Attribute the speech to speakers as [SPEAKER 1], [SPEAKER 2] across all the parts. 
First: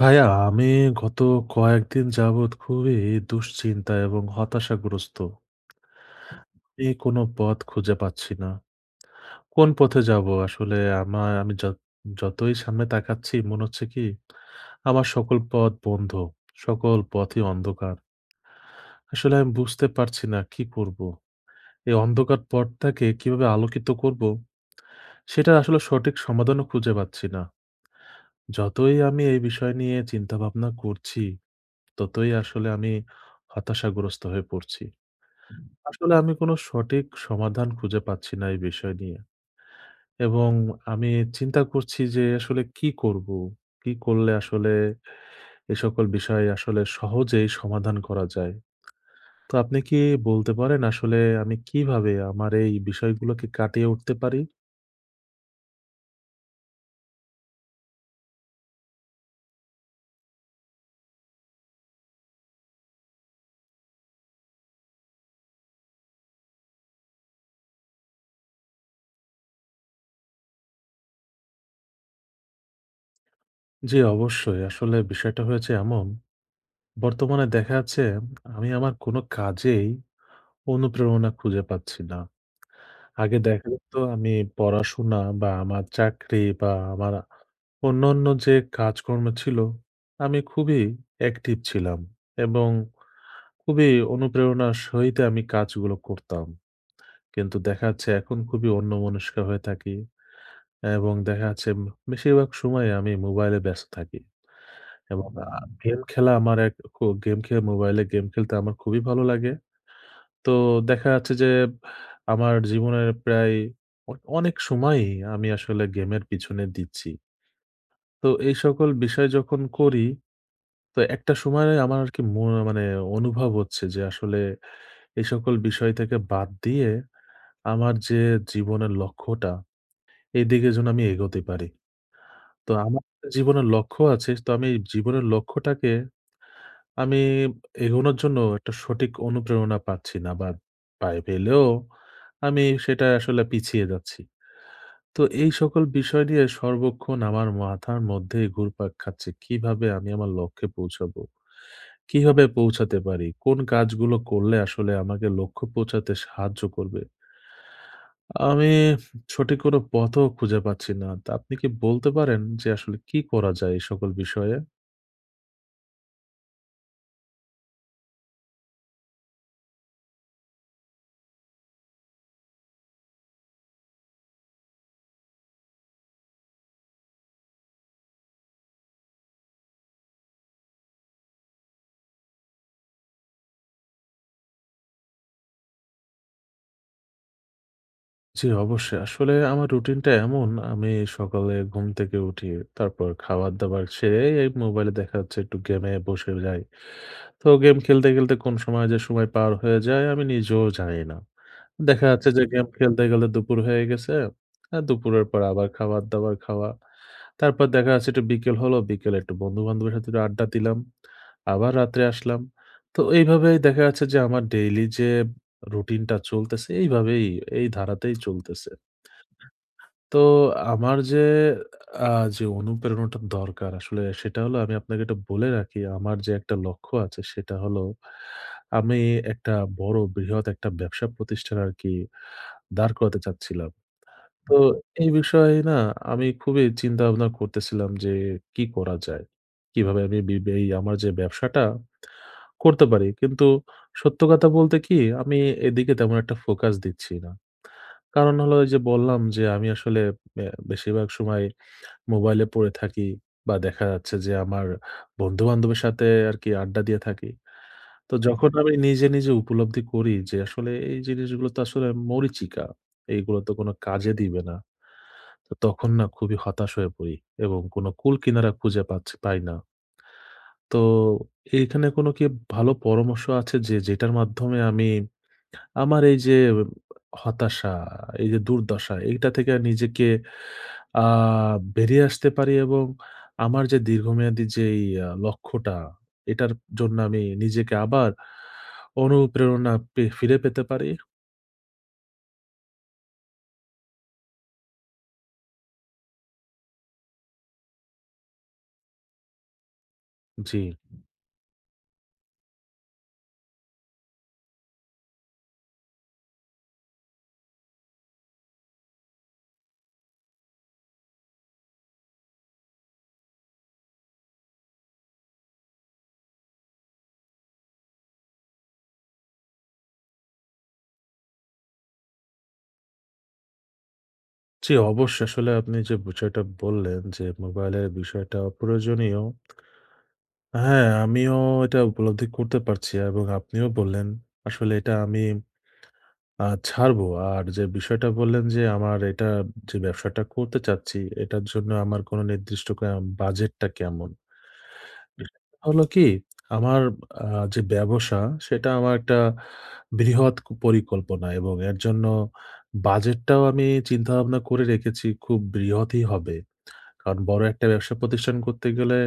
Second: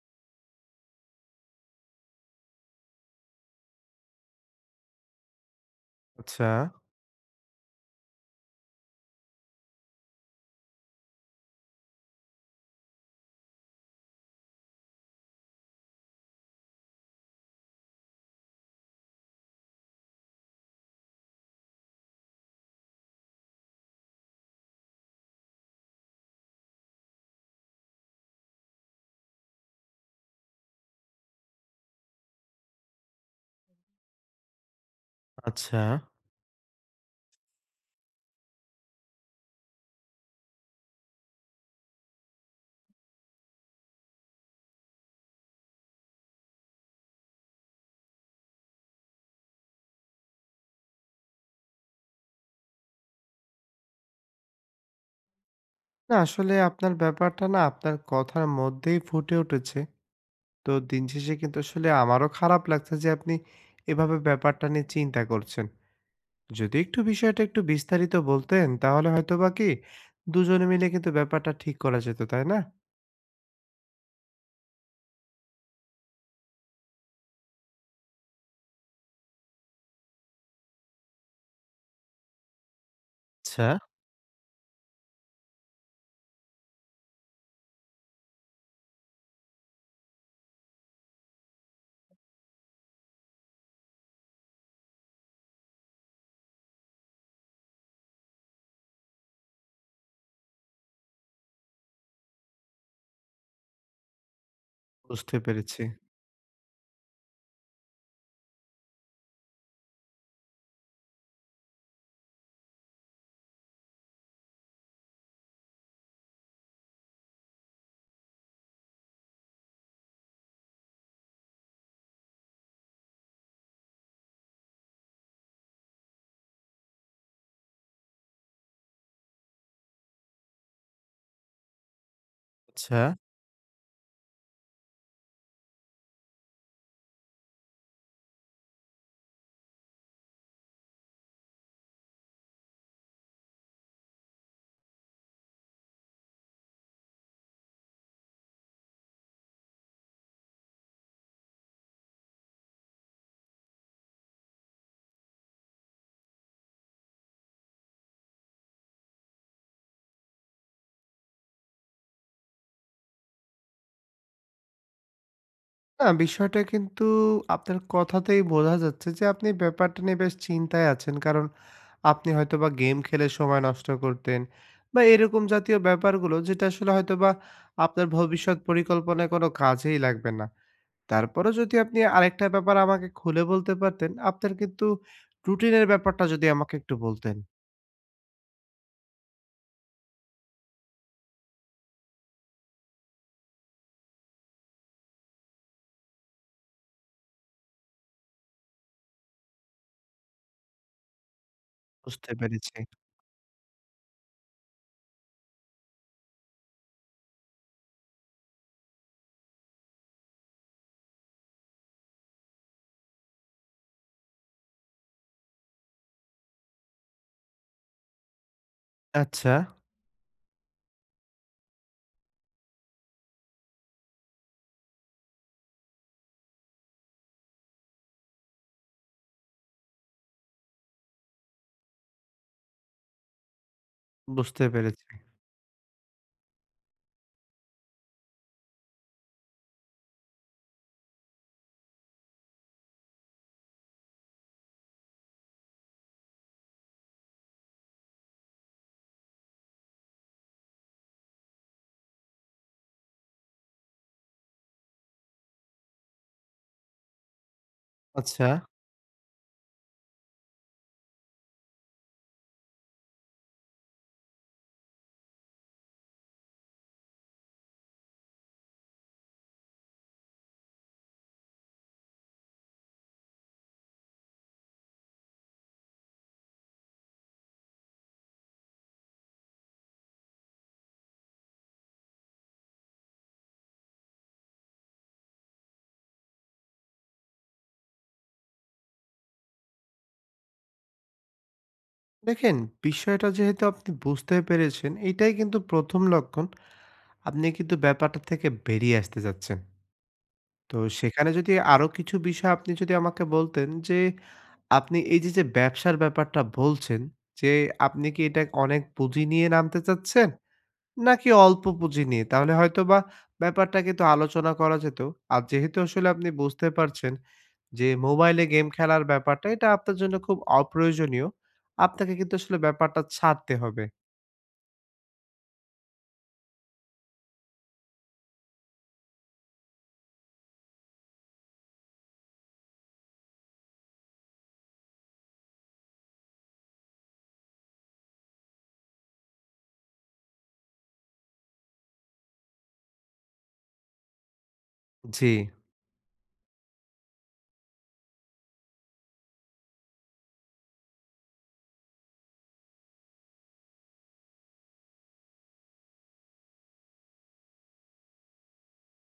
[SPEAKER 1] ভাইয়া আমি গত কয়েকদিন যাবৎ খুবই দুশ্চিন্তা এবং হতাশাগ্রস্ত।
[SPEAKER 2] আচ্ছা,
[SPEAKER 1] আমি কোনো পথ খুঁজে পাচ্ছি না। কোন পথে যাবো? আসলে আমি যতই সামনে তাকাচ্ছি মনে হচ্ছে কি আমার সকল পথ বন্ধ। সকল পথই অন্ধকার। আসলে আমি বুঝতে পারছি না কি করবো? এই অন্ধকার পথটাকে কিভাবে আলোকিত করবো? সেটার আসলে সঠিক সমাধানও খুঁজে পাচ্ছি না। যতই আমি এই বিষয় নিয়ে চিন্তাভাবনা করছি ততই আসলে আমি হতাশাগ্রস্ত হয়ে পড়ছি।
[SPEAKER 2] আচ্ছা।
[SPEAKER 1] আসলে আমি কোনো সঠিক সমাধান খুঁজে পাচ্ছি না এই বিষয় নিয়ে। এবং আমি চিন্তা করছি যে আসলে কি করব? কি করলে আসলে এ সকল বিষয় আসলে সহজেই সমাধান করা যায়? তো আপনি কি বলতে পারেন আসলে আমি কিভাবে আমার এই বিষয়গুলোকে কাটিয়ে উঠতে পারি?
[SPEAKER 2] না আসলে আপনার ব্যাপারটা না আপনার কথার মধ্যেই ফুটে উঠেছে। তো দিন শেষে কিন্তু আসলে আমারও খারাপ লাগছে যে আপনি এভাবে ব্যাপারটা নিয়ে চিন্তা করছেন। যদি একটু বিষয়টা একটু বিস্তারিত বলতেন তাহলে হয়তোবা কি ২ জনে মিলে কিন্তু ব্যাপারটা ঠিক করা যেত, তাই না?
[SPEAKER 1] জি, অবশ্যই। আসলে বিষয়টা হয়েছে এমন, বর্তমানে দেখা যাচ্ছে আমি আমার কোনো কাজেই অনুপ্রেরণা খুঁজে পাচ্ছি না। আগে
[SPEAKER 2] আচ্ছা,
[SPEAKER 1] দেখা যেত আমি পড়াশোনা বা আমার চাকরি বা আমার অন্যান্য যে কাজকর্ম ছিল, আমি খুবই অ্যাক্টিভ ছিলাম এবং খুবই অনুপ্রেরণার সহিত আমি কাজগুলো করতাম। কিন্তু দেখা যাচ্ছে এখন খুবই অন্যমনস্ক হয়ে থাকি এবং দেখা যাচ্ছে বেশিরভাগ সময়ে আমি মোবাইলে ব্যস্ত থাকি এবং
[SPEAKER 2] বুঝতে পেরেছি।
[SPEAKER 1] গেম খেলা আমার এক খু গেম খেলে মোবাইলে গেম খেলতে আমার খুবই ভালো লাগে। তো দেখা যাচ্ছে যে আমার জীবনের প্রায় অ অনেক সময়ই আমি আসলে গেমের পিছনে দিচ্ছি। তো এই সকল বিষয় যখন করি, তো একটা সময়ে আমার আরকি মানে অনুভব হচ্ছে যে আসলে এই সকল বিষয় থেকে বাদ দিয়ে আমার যে জীবনের লক্ষ্যটা, এদিকে যেন আমি এগোতে পারি। তো
[SPEAKER 2] আচ্ছা।
[SPEAKER 1] আমার একটা জীবনের লক্ষ্য আছে, তো আমি এই জীবনের লক্ষ্যটাকে আমি এগোনোর জন্য একটা সঠিক অনুপ্রেরণা পাচ্ছি না বা পেলেও আমি সেটা আসলে পিছিয়ে যাচ্ছি। তো এই সকল বিষয় নিয়ে সর্বক্ষণ আমার মাথার মধ্যেই ঘুরপাক খাচ্ছে। কিভাবে আমি আমার লক্ষ্যে পৌঁছাবো? কিভাবে পৌঁছাতে পারি? কোন কাজগুলো করলে আসলে আমাকে লক্ষ্য পৌঁছাতে সাহায্য করবে? আমি সঠিক কোনো পথও খুঁজে পাচ্ছি না। তা আপনি কি বলতে পারেন যে আসলে কি করা যায় এই সকল বিষয়ে?
[SPEAKER 2] না, বিষয়টা কিন্তু আপনার কথাতেই বোঝা যাচ্ছে যে আপনি ব্যাপারটা নিয়ে বেশ চিন্তায় আছেন। কারণ আপনি হয়তোবা গেম খেলে সময় নষ্ট করতেন বা এরকম জাতীয় ব্যাপারগুলো যেটা আসলে হয়তোবা আপনার ভবিষ্যৎ পরিকল্পনায় কোনো কাজেই লাগবে না। তারপরেও যদি আপনি আরেকটা ব্যাপার আমাকে খুলে বলতে পারতেন, আপনার কিন্তু রুটিনের ব্যাপারটা যদি আমাকে একটু বলতেন।
[SPEAKER 1] জি, অবশ্যই। আসলে আমার রুটিনটা এমন, আমি সকালে ঘুম থেকে উঠি। তারপর খাবার-দাবার সেরে এই মোবাইলে দেখা যাচ্ছে একটু গেমে বসে যাই। তো গেম খেলতে, খেলতে কোন সময় যে সময় পার হয়ে যায় আমি নিজেও জানি না। দেখা
[SPEAKER 2] বুঝতে
[SPEAKER 1] যাচ্ছে যে গেম
[SPEAKER 2] পেরেছি।
[SPEAKER 1] খেলতে গেলে দুপুর হয়ে গেছে। দুপুরের পর আবার খাবার-দাবার খাওয়া। তারপর দেখা যাচ্ছে একটু বিকেল হলো, বিকেলে একটু বন্ধু-বান্ধবের সাথে একটু আড্ডা দিলাম। আবার রাত্রে আসলাম। তো এইভাবেই দেখা যাচ্ছে যে আমার ডেইলি যে রুটিনটা চলতেছে এইভাবেই, এই ধারাতেই চলতেছে।
[SPEAKER 2] আচ্ছা,
[SPEAKER 1] তো আমার আ যে অনুপ্রেরণাটা দরকার আসলে সেটা হলো, আমি আপনাকে এটা বলে রাখি আমার যে একটা লক্ষ্য আছে সেটা হলো আমি একটা বড় বৃহৎ একটা ব্যবসা প্রতিষ্ঠান আরকি দাঁড় করাতে চাচ্ছিলাম। তো
[SPEAKER 2] বুঝতে পেরেছি।
[SPEAKER 1] এই বিষয়ে না আমি খুবই চিন্তা-ভাবনা করতেছিলাম যে কি করা যায়? কিভাবে আমি এই আমার যে ব্যবসাটা করতে পারি। কিন্তু সত্য কথা বলতে কি আমি এদিকে তেমন একটা ফোকাস দিচ্ছি না। কারণ হলো ওই যে বললাম যে আমি আসলে বেশিরভাগ সময় মোবাইলে পড়ে থাকি বা দেখা যাচ্ছে যে আমার বন্ধু-বান্ধবের সাথে আরকি আড্ডা দিয়ে থাকি। তো হু,
[SPEAKER 2] আচ্ছা,
[SPEAKER 1] যখন হু। আমি নিজে, নিজে উপলব্ধি করি যে আসলে এই জিনিসগুলো তো আসলে মরীচিকা। এইগুলো তো কোনো কাজে দিবে না। তো তখন না খুবই হতাশ হয়ে পড়ি এবং কোনো কূল কিনারা খুঁজে পাই না। তো এইখানে কোনো কি ভালো পরামর্শ আছে যেটার মাধ্যমে আমি আমার এই যে হতাশা, এই যে দুর্দশা এইটা থেকে নিজেকে আ বেরিয়ে আসতে পারি এবং আমার যে দীর্ঘমেয়াদী যেই লক্ষ্যটা, এটার জন্য আমি নিজেকে আবার অনুপ্রেরণা ফিরে পেতে পারি?
[SPEAKER 2] দেখেন বিষয়টা যেহেতু আপনি বুঝতে পেরেছেন, এটাই কিন্তু ১ম লক্ষণ। আপনি কিন্তু ব্যাপারটা থেকে বেরিয়ে আসতে চাচ্ছেন।
[SPEAKER 1] জি।
[SPEAKER 2] তো সেখানে যদি আরো কিছু বিষয় আপনি যদি আমাকে বলতেন যে, আপনি এই যে, ব্যবসার ব্যাপারটা বলছেন যে, আপনি কি এটা অনেক পুঁজি নিয়ে নামতে চাচ্ছেন? নাকি অল্প পুঁজি নিয়ে? তাহলে হয়তোবা ব্যাপারটা কিন্তু আলোচনা করা যেত। আর যেহেতু আসলে আপনি বুঝতে পারছেন যে, মোবাইলে গেম খেলার ব্যাপারটা এটা আপনার জন্য খুব অপ্রয়োজনীয়। আপনাকে কিন্তু আসলে ব্যাপারটা ছাড়তে হবে।
[SPEAKER 1] জি, অবশ্যই। আসলে আপনি যে বিষয়টা বললেন যে মোবাইলের বিষয়টা অপ্রয়োজনীয়। হ্যাঁ, আমিও এটা উপলব্ধি করতে পারছি এবং আপনিও বললেন, আসলে এটা আমি আ ছাড়বো। আর যে বিষয়টা বললেন যে আমার এটা যে ব্যবসাটা করতে চাচ্ছি, এটার জন্য আমার কোনো নির্দিষ্ট বাজেটটা কেমন?
[SPEAKER 2] জি,
[SPEAKER 1] বিষয়টা হলো কি, আমার আ যে ব্যবসা, সেটা আমার একটা বৃহৎ পরিকল্পনা এবং এর জন্য বাজেটটাও আমি চিন্তাভাবনা করে রেখেছি, খুব বৃহৎই হবে। কারণ বড় একটা ব্যবসা প্রতিষ্ঠান করতে গেলে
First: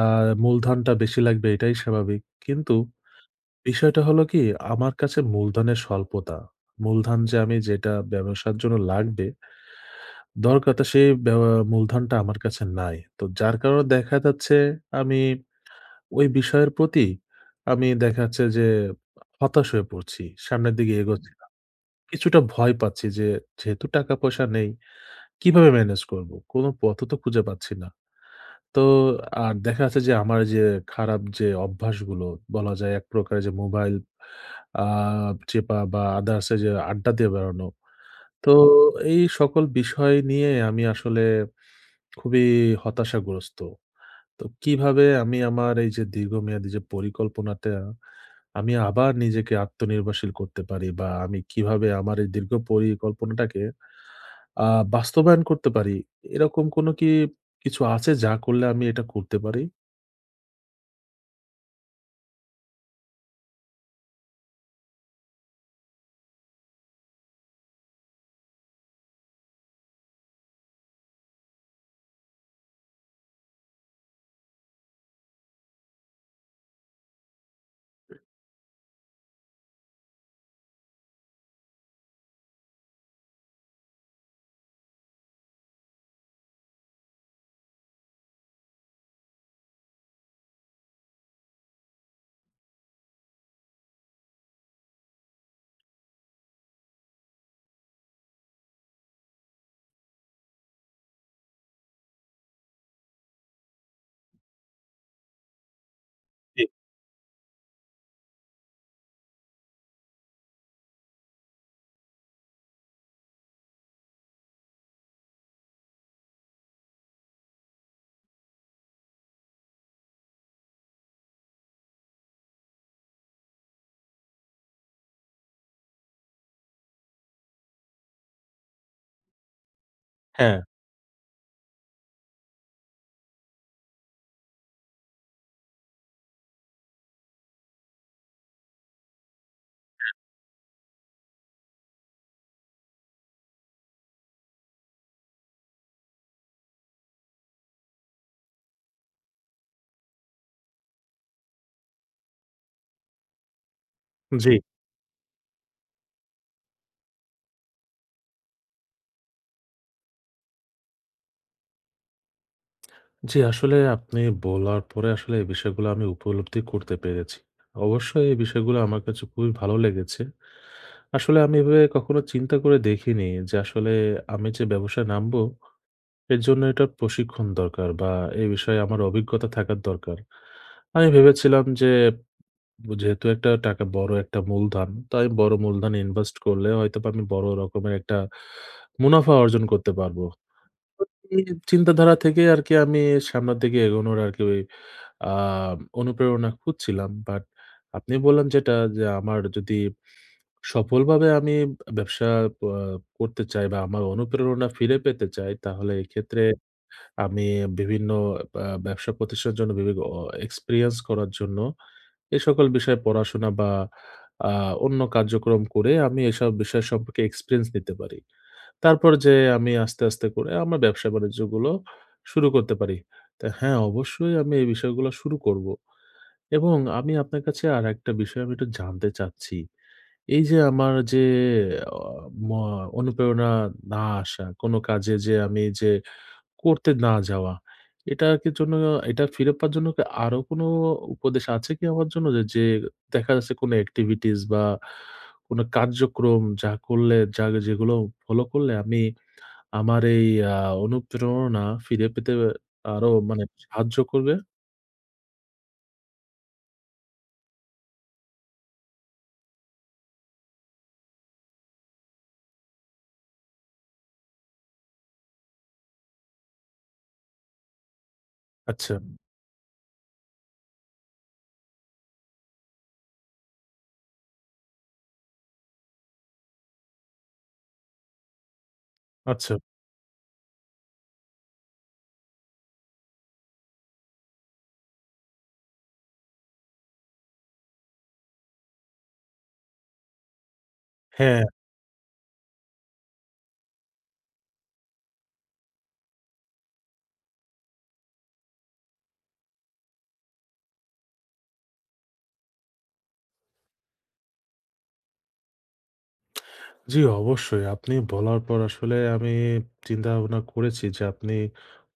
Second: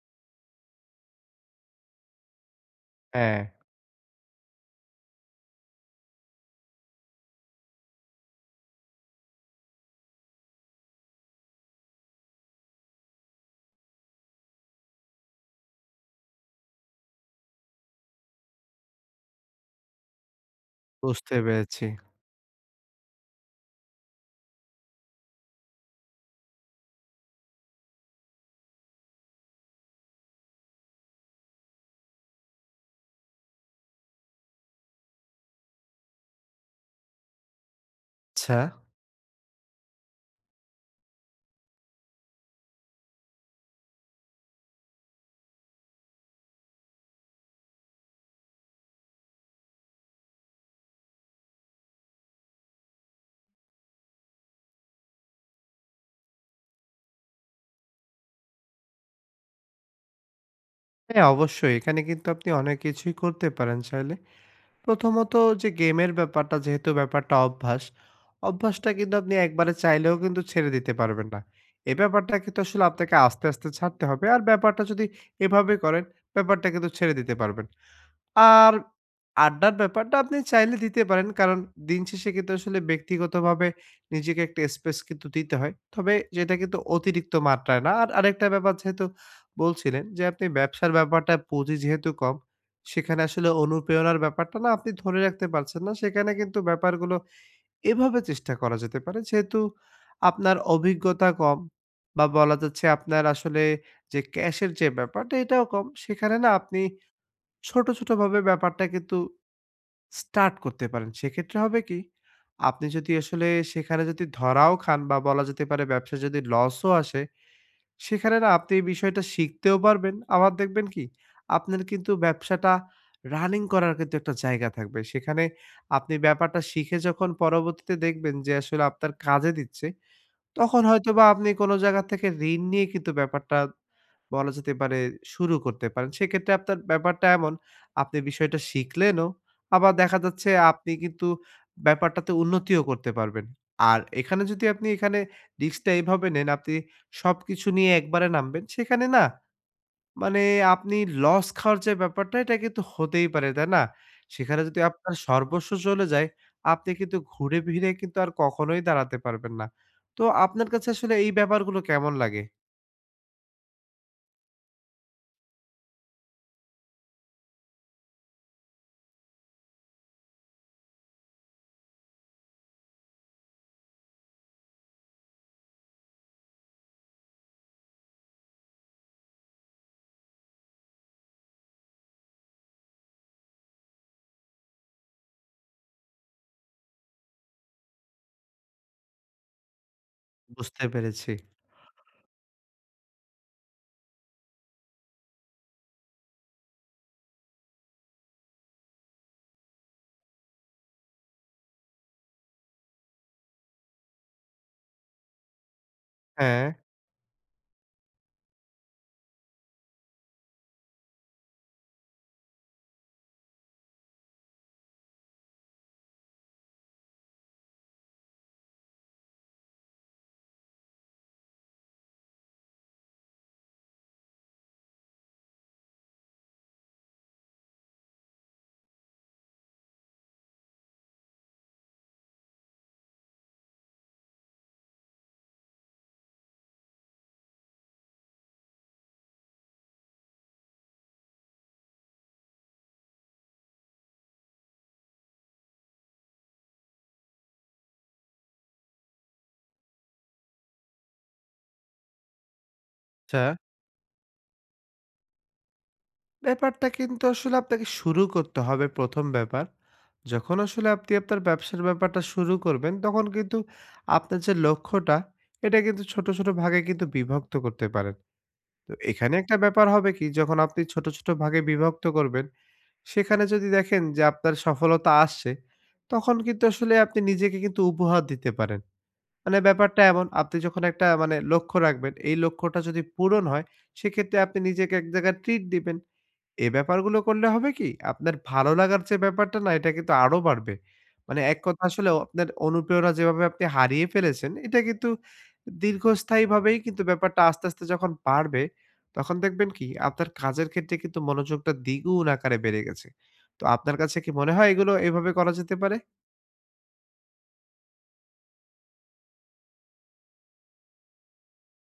[SPEAKER 1] আ মূলধনটা বেশি লাগবে এটাই স্বাভাবিক। কিন্তু
[SPEAKER 2] হ্যাঁ,
[SPEAKER 1] বিষয়টা হলো কি, আমার কাছে মূলধনের স্বল্পতা। মূলধন যে আমি যেটা ব্যবসার জন্য লাগবে, দরকারটা সেই মূলধনটা আমার কাছে নাই। তো যার কারণে দেখা যাচ্ছে আমি ওই বিষয়ের প্রতি আমি দেখা যাচ্ছে যে হতাশ হয়ে পড়ছি। সামনের দিকে এগোচ্ছি
[SPEAKER 2] বুঝতে
[SPEAKER 1] না।
[SPEAKER 2] পেরেছি।
[SPEAKER 1] কিছুটা ভয় পাচ্ছি যে যেহেতু টাকা পয়সা নেই, কিভাবে মেনেজ করব? কোন পথও তো খুঁজে পাচ্ছি না। তো আর দেখা যাচ্ছে যে আমার যে খারাপ যে অভ্যাসগুলো, বলা যায় এক প্রকারের যে মোবাইল আ চেপা বা others এ যে আড্ডা দিয়ে বেড়ানো। তো
[SPEAKER 2] আচ্ছা,
[SPEAKER 1] এই সকল বিষয় নিয়ে আমি আসলে খুবই হতাশাগ্রস্ত। তো কিভাবে আমি আমার এই যে দীর্ঘমেয়াদী যে পরিকল্পনাটা আমি আবার নিজেকে আত্মনির্ভরশীল করতে পারি বা আমি কিভাবে আমার এই দীর্ঘ পরিকল্পনাটাকে আ বাস্তবায়ন করতে পারি, এরকম কোনো কি কিছু আছে যা করলে আমি এটা করতে পারি?
[SPEAKER 2] হ্যাঁ, অবশ্যই। এখানে কিন্তু আপনি অনেক কিছুই করতে পারেন চাইলে। প্রথমত যে গেমের ব্যাপারটা যেহেতু ব্যাপারটা অভ্যাস, অভ্যাসটা কিন্তু আপনি একবারে চাইলেও কিন্তু ছেড়ে দিতে পারবেন না। এ ব্যাপারটা কিন্তু আসলে আপনাকে আস্তে, আস্তে ছাড়তে হবে। আর ব্যাপারটা যদি এভাবে করেন, ব্যাপারটা কিন্তু ছেড়ে দিতে পারবেন। আর আড্ডার ব্যাপারটা আপনি চাইলে দিতে পারেন। কারণ দিন শেষে কিন্তু আসলে ব্যক্তিগতভাবে নিজেকে একটা স্পেস কিন্তু দিতে হয়। তবে যেটা কিন্তু অতিরিক্ত মাত্রায় না। আর আরেকটা ব্যাপার যেহেতু বলছিলেন যে আপনি ব্যবসার ব্যাপারটা পুঁজি যেহেতু কম, সেখানে আসলে অনুপ্রেরণার ব্যাপারটা না আপনি ধরে রাখতে পারছেন না। সেখানে কিন্তু ব্যাপারগুলো এভাবে চেষ্টা করা যেতে পারে। যেহেতু আপনার অভিজ্ঞতা কম বা বলা যাচ্ছে আপনার আসলে যে ক্যাশের যে ব্যাপারটা এটাও কম। সেখানে না
[SPEAKER 1] জি,
[SPEAKER 2] আপনি ছোট, ছোটভাবে ব্যাপারটা কিন্তু স্টার্ট করতে পারেন। সেক্ষেত্রে হবে কি? আপনি যদি আসলে সেখানে যদি ধরাও খান বা বলা যেতে পারে ব্যবসায় যদি লসও আসে, সেখানে না আপনি এই বিষয়টা শিখতেও পারবেন। আবার দেখবেন কি? আপনার কিন্তু ব্যবসাটা রানিং করার কিন্তু একটা জায়গা থাকবে। সেখানে আপনি ব্যাপারটা শিখে যখন পরবর্তীতে দেখবেন যে আসলে আপনার কাজে দিচ্ছে,
[SPEAKER 1] হ্যাঁ।
[SPEAKER 2] তখন হয়তোবা আপনি কোনো জায়গা থেকে ঋণ নিয়ে কিন্তু ব্যাপারটা বলা যেতে পারে শুরু করতে পারেন। সেক্ষেত্রে আপনার ব্যাপারটা এমন, আপনি বিষয়টা শিখলেনও, আবার দেখা যাচ্ছে আপনি কিন্তু ব্যাপারটাতে উন্নতিও করতে পারবেন। আর এখানে যদি আপনি এখানে রিস্কটা এভাবে নেন, আপনি সবকিছু নিয়ে একবারে নামবেন, সেখানে না মানে আপনি লস খাওয়ার যে ব্যাপারটা, এটা কিন্তু হতেই পারে, তাই না?
[SPEAKER 1] জি।
[SPEAKER 2] সেখানে যদি আপনার সর্বস্ব চলে যায়, আপনি কিন্তু ঘুরে ফিরে কিন্তু আর কখনোই দাঁড়াতে পারবেন না। তো আপনার কাছে আসলে এই ব্যাপারগুলো কেমন লাগে?
[SPEAKER 1] জি, আসলে আপনি বলার পরে আসলে এই বিষয়গুলো আমি উপলব্ধি করতে পেরেছি। অবশ্যই এই বিষয়গুলো আমার কাছে খুবই ভালো লেগেছে। আসলে আমি এভাবে কখনো চিন্তা করে দেখিনি যে আসলে আমি যে ব্যবসায় নামবো এর জন্য এটার প্রশিক্ষণ দরকার বা এই বিষয়ে আমার অভিজ্ঞতা থাকার দরকার। আমি ভেবেছিলাম যে যেহেতু একটা টাকা বড় একটা মূলধন, তো আমি বড় মূলধন ইনভেস্ট করলে হয়তোবা আমি বড় রকমের একটা মুনাফা অর্জন করতে পারবো।
[SPEAKER 2] বুঝতে পেরেছি।
[SPEAKER 1] এই চিন্তাধারা থেকে আরকি আমি সামনের দিকে এগোনোর আরকি ওই আ অনুপ্রেরণা খুঁজছিলাম। বাট আপনি বললেন যেটা যে আমার যদি সফলভাবে আমি ব্যবসা আ করতে চাই বা আমার অনুপ্রেরণা ফিরে পেতে চাই তাহলে এক্ষেত্রে
[SPEAKER 2] হ্যাঁ।
[SPEAKER 1] আমি বিভিন্ন ব্যবসা প্রতিষ্ঠানের জন্য বিভি অ এক্সপেরিয়েন্স করার জন্য এ সকল বিষয়ে পড়াশোনা বা আ অন্য কার্যক্রম করে আমি এসব বিষয় সম্পর্কে এক্সপেরিয়েন্স নিতে পারি। তারপর যেয়ে আমি আস্তে, আস্তে করে আমার ব্যবসা-বাণিজ্যগুলো শুরু করতে পারি। তো হ্যাঁ, অবশ্যই আমি এই বিষয়গুলো শুরু করব। এবং আমি আপনার কাছে আরেকটা বিষয় আমি একটু জানতে চাচ্ছি। এই যে আমার যে অ ম অনুপ্রেরণা না আসা, কোন কাজে যে আমি যে করতে না যাওয়া, এটার কি জন্য, এটা ফিরে পাওয়ার জন্য কি আরো কোন উপদেশ আছে কি আমার জন্য? যে দেখা যাচ্ছে কোন এক্টিভিটিস বা কোন কার্যক্রম যা করলে যা যেগুলো ফলো করলে আমি আমার এই আ অনুপ্রেরণা ফিরে পেতে আরো
[SPEAKER 2] আচ্ছা।
[SPEAKER 1] মানে সাহায্য করবে?
[SPEAKER 2] ব্যাপারটা কিন্তু আসলে আপনাকে শুরু করতে হবে প্রথম ব্যাপার। যখন আসলে আপনি আপনার ব্যবসার ব্যাপারটা শুরু করবেন, তখন কিন্তু আপনার যে লক্ষ্যটা, এটা কিন্তু ছোট, ছোট ভাগে কিন্তু বিভক্ত করতে পারেন। তো
[SPEAKER 1] আচ্ছা,
[SPEAKER 2] এখানে একটা ব্যাপার হবে কি, যখন আপনি ছোট, ছোট ভাগে বিভক্ত করবেন, সেখানে যদি দেখেন যে আপনার সফলতা আসছে, তখন কিন্তু আসলে আপনি নিজেকে কিন্তু উপহার দিতে পারেন।
[SPEAKER 1] আচ্ছা।
[SPEAKER 2] মানে ব্যাপারটা এমন, আপনি যখন একটা মানে লক্ষ্য রাখবেন, এই লক্ষ্যটা যদি পূরণ হয়, সেক্ষেত্রে আপনি নিজেকে এক জায়গায় ট্রিট দিবেন। এ ব্যাপারগুলো করলে হবে কি? আপনার ভালো লাগার যে ব্যাপারটা না এটা কিন্তু আরো বাড়বে। মানে
[SPEAKER 1] হ্যাঁ,
[SPEAKER 2] এক কথা আসলে আপনার অনুপ্রেরণা যেভাবে আপনি হারিয়ে ফেলেছেন, এটা কিন্তু দীর্ঘস্থায়ীভাবেই কিন্তু ব্যাপারটা আস্তে, আস্তে যখন বাড়বে, তখন দেখবেন কি আপনার কাজের ক্ষেত্রে কিন্তু মনোযোগটা দ্বিগুণ আকারে বেড়ে গেছে। তো আপনার কাছে কি মনে হয় এগুলো এভাবে করা যেতে পারে?
[SPEAKER 1] জি, অবশ্যই। আপনি বলার পর আসলে আমি চিন্তা-ভাবনা করেছি যে আপনি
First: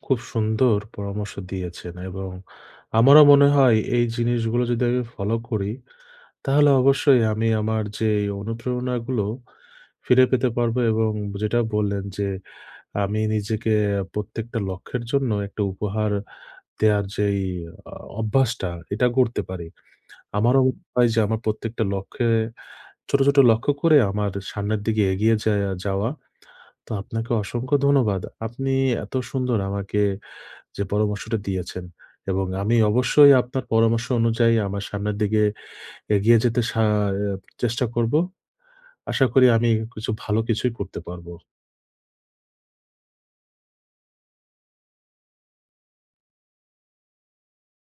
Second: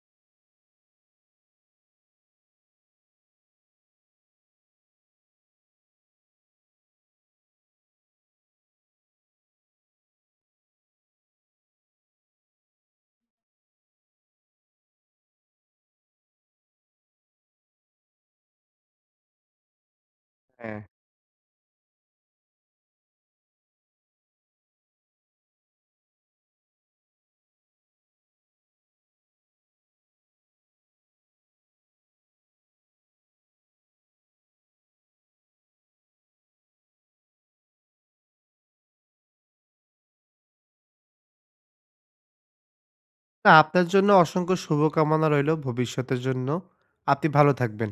[SPEAKER 1] খুব সুন্দর পরামর্শ দিয়েছেন এবং আমারও মনে হয় এই জিনিসগুলো যদি আমি ফলো করি, তাহলে অবশ্যই আমি আমার যে এই অনুপ্রেরণাগুলো ফিরে পেতে পারবো এবং যেটা বললেন যে আমি নিজেকে প্রত্যেকটা লক্ষ্যের জন্য একটা উপহার দেয়ার যেই আ অভ্যাসটা, এটা গড়তে পারি। আমারও
[SPEAKER 2] হ্যাঁ।
[SPEAKER 1] মনে হয় যে আমার প্রত্যেকটা লক্ষ্যে ছোট, ছোট লক্ষ্য করে আমার সামনের দিকে এগিয়ে যাওয়া। তো আপনাকে অসংখ্য ধন্যবাদ। আপনি এত সুন্দর আমাকে যে পরামর্শটা দিয়েছেন এবং আমি অবশ্যই আপনার পরামর্শ অনুযায়ী আমার সামনের দিকে এগিয়ে যেতে চেষ্টা করব। আশা করি আমি কিছু ভালো কিছুই করতে পারব।
[SPEAKER 2] না আপনার জন্য অসংখ্য শুভকামনা রইলো ভবিষ্যতের জন্য। আপনি ভালো থাকবেন।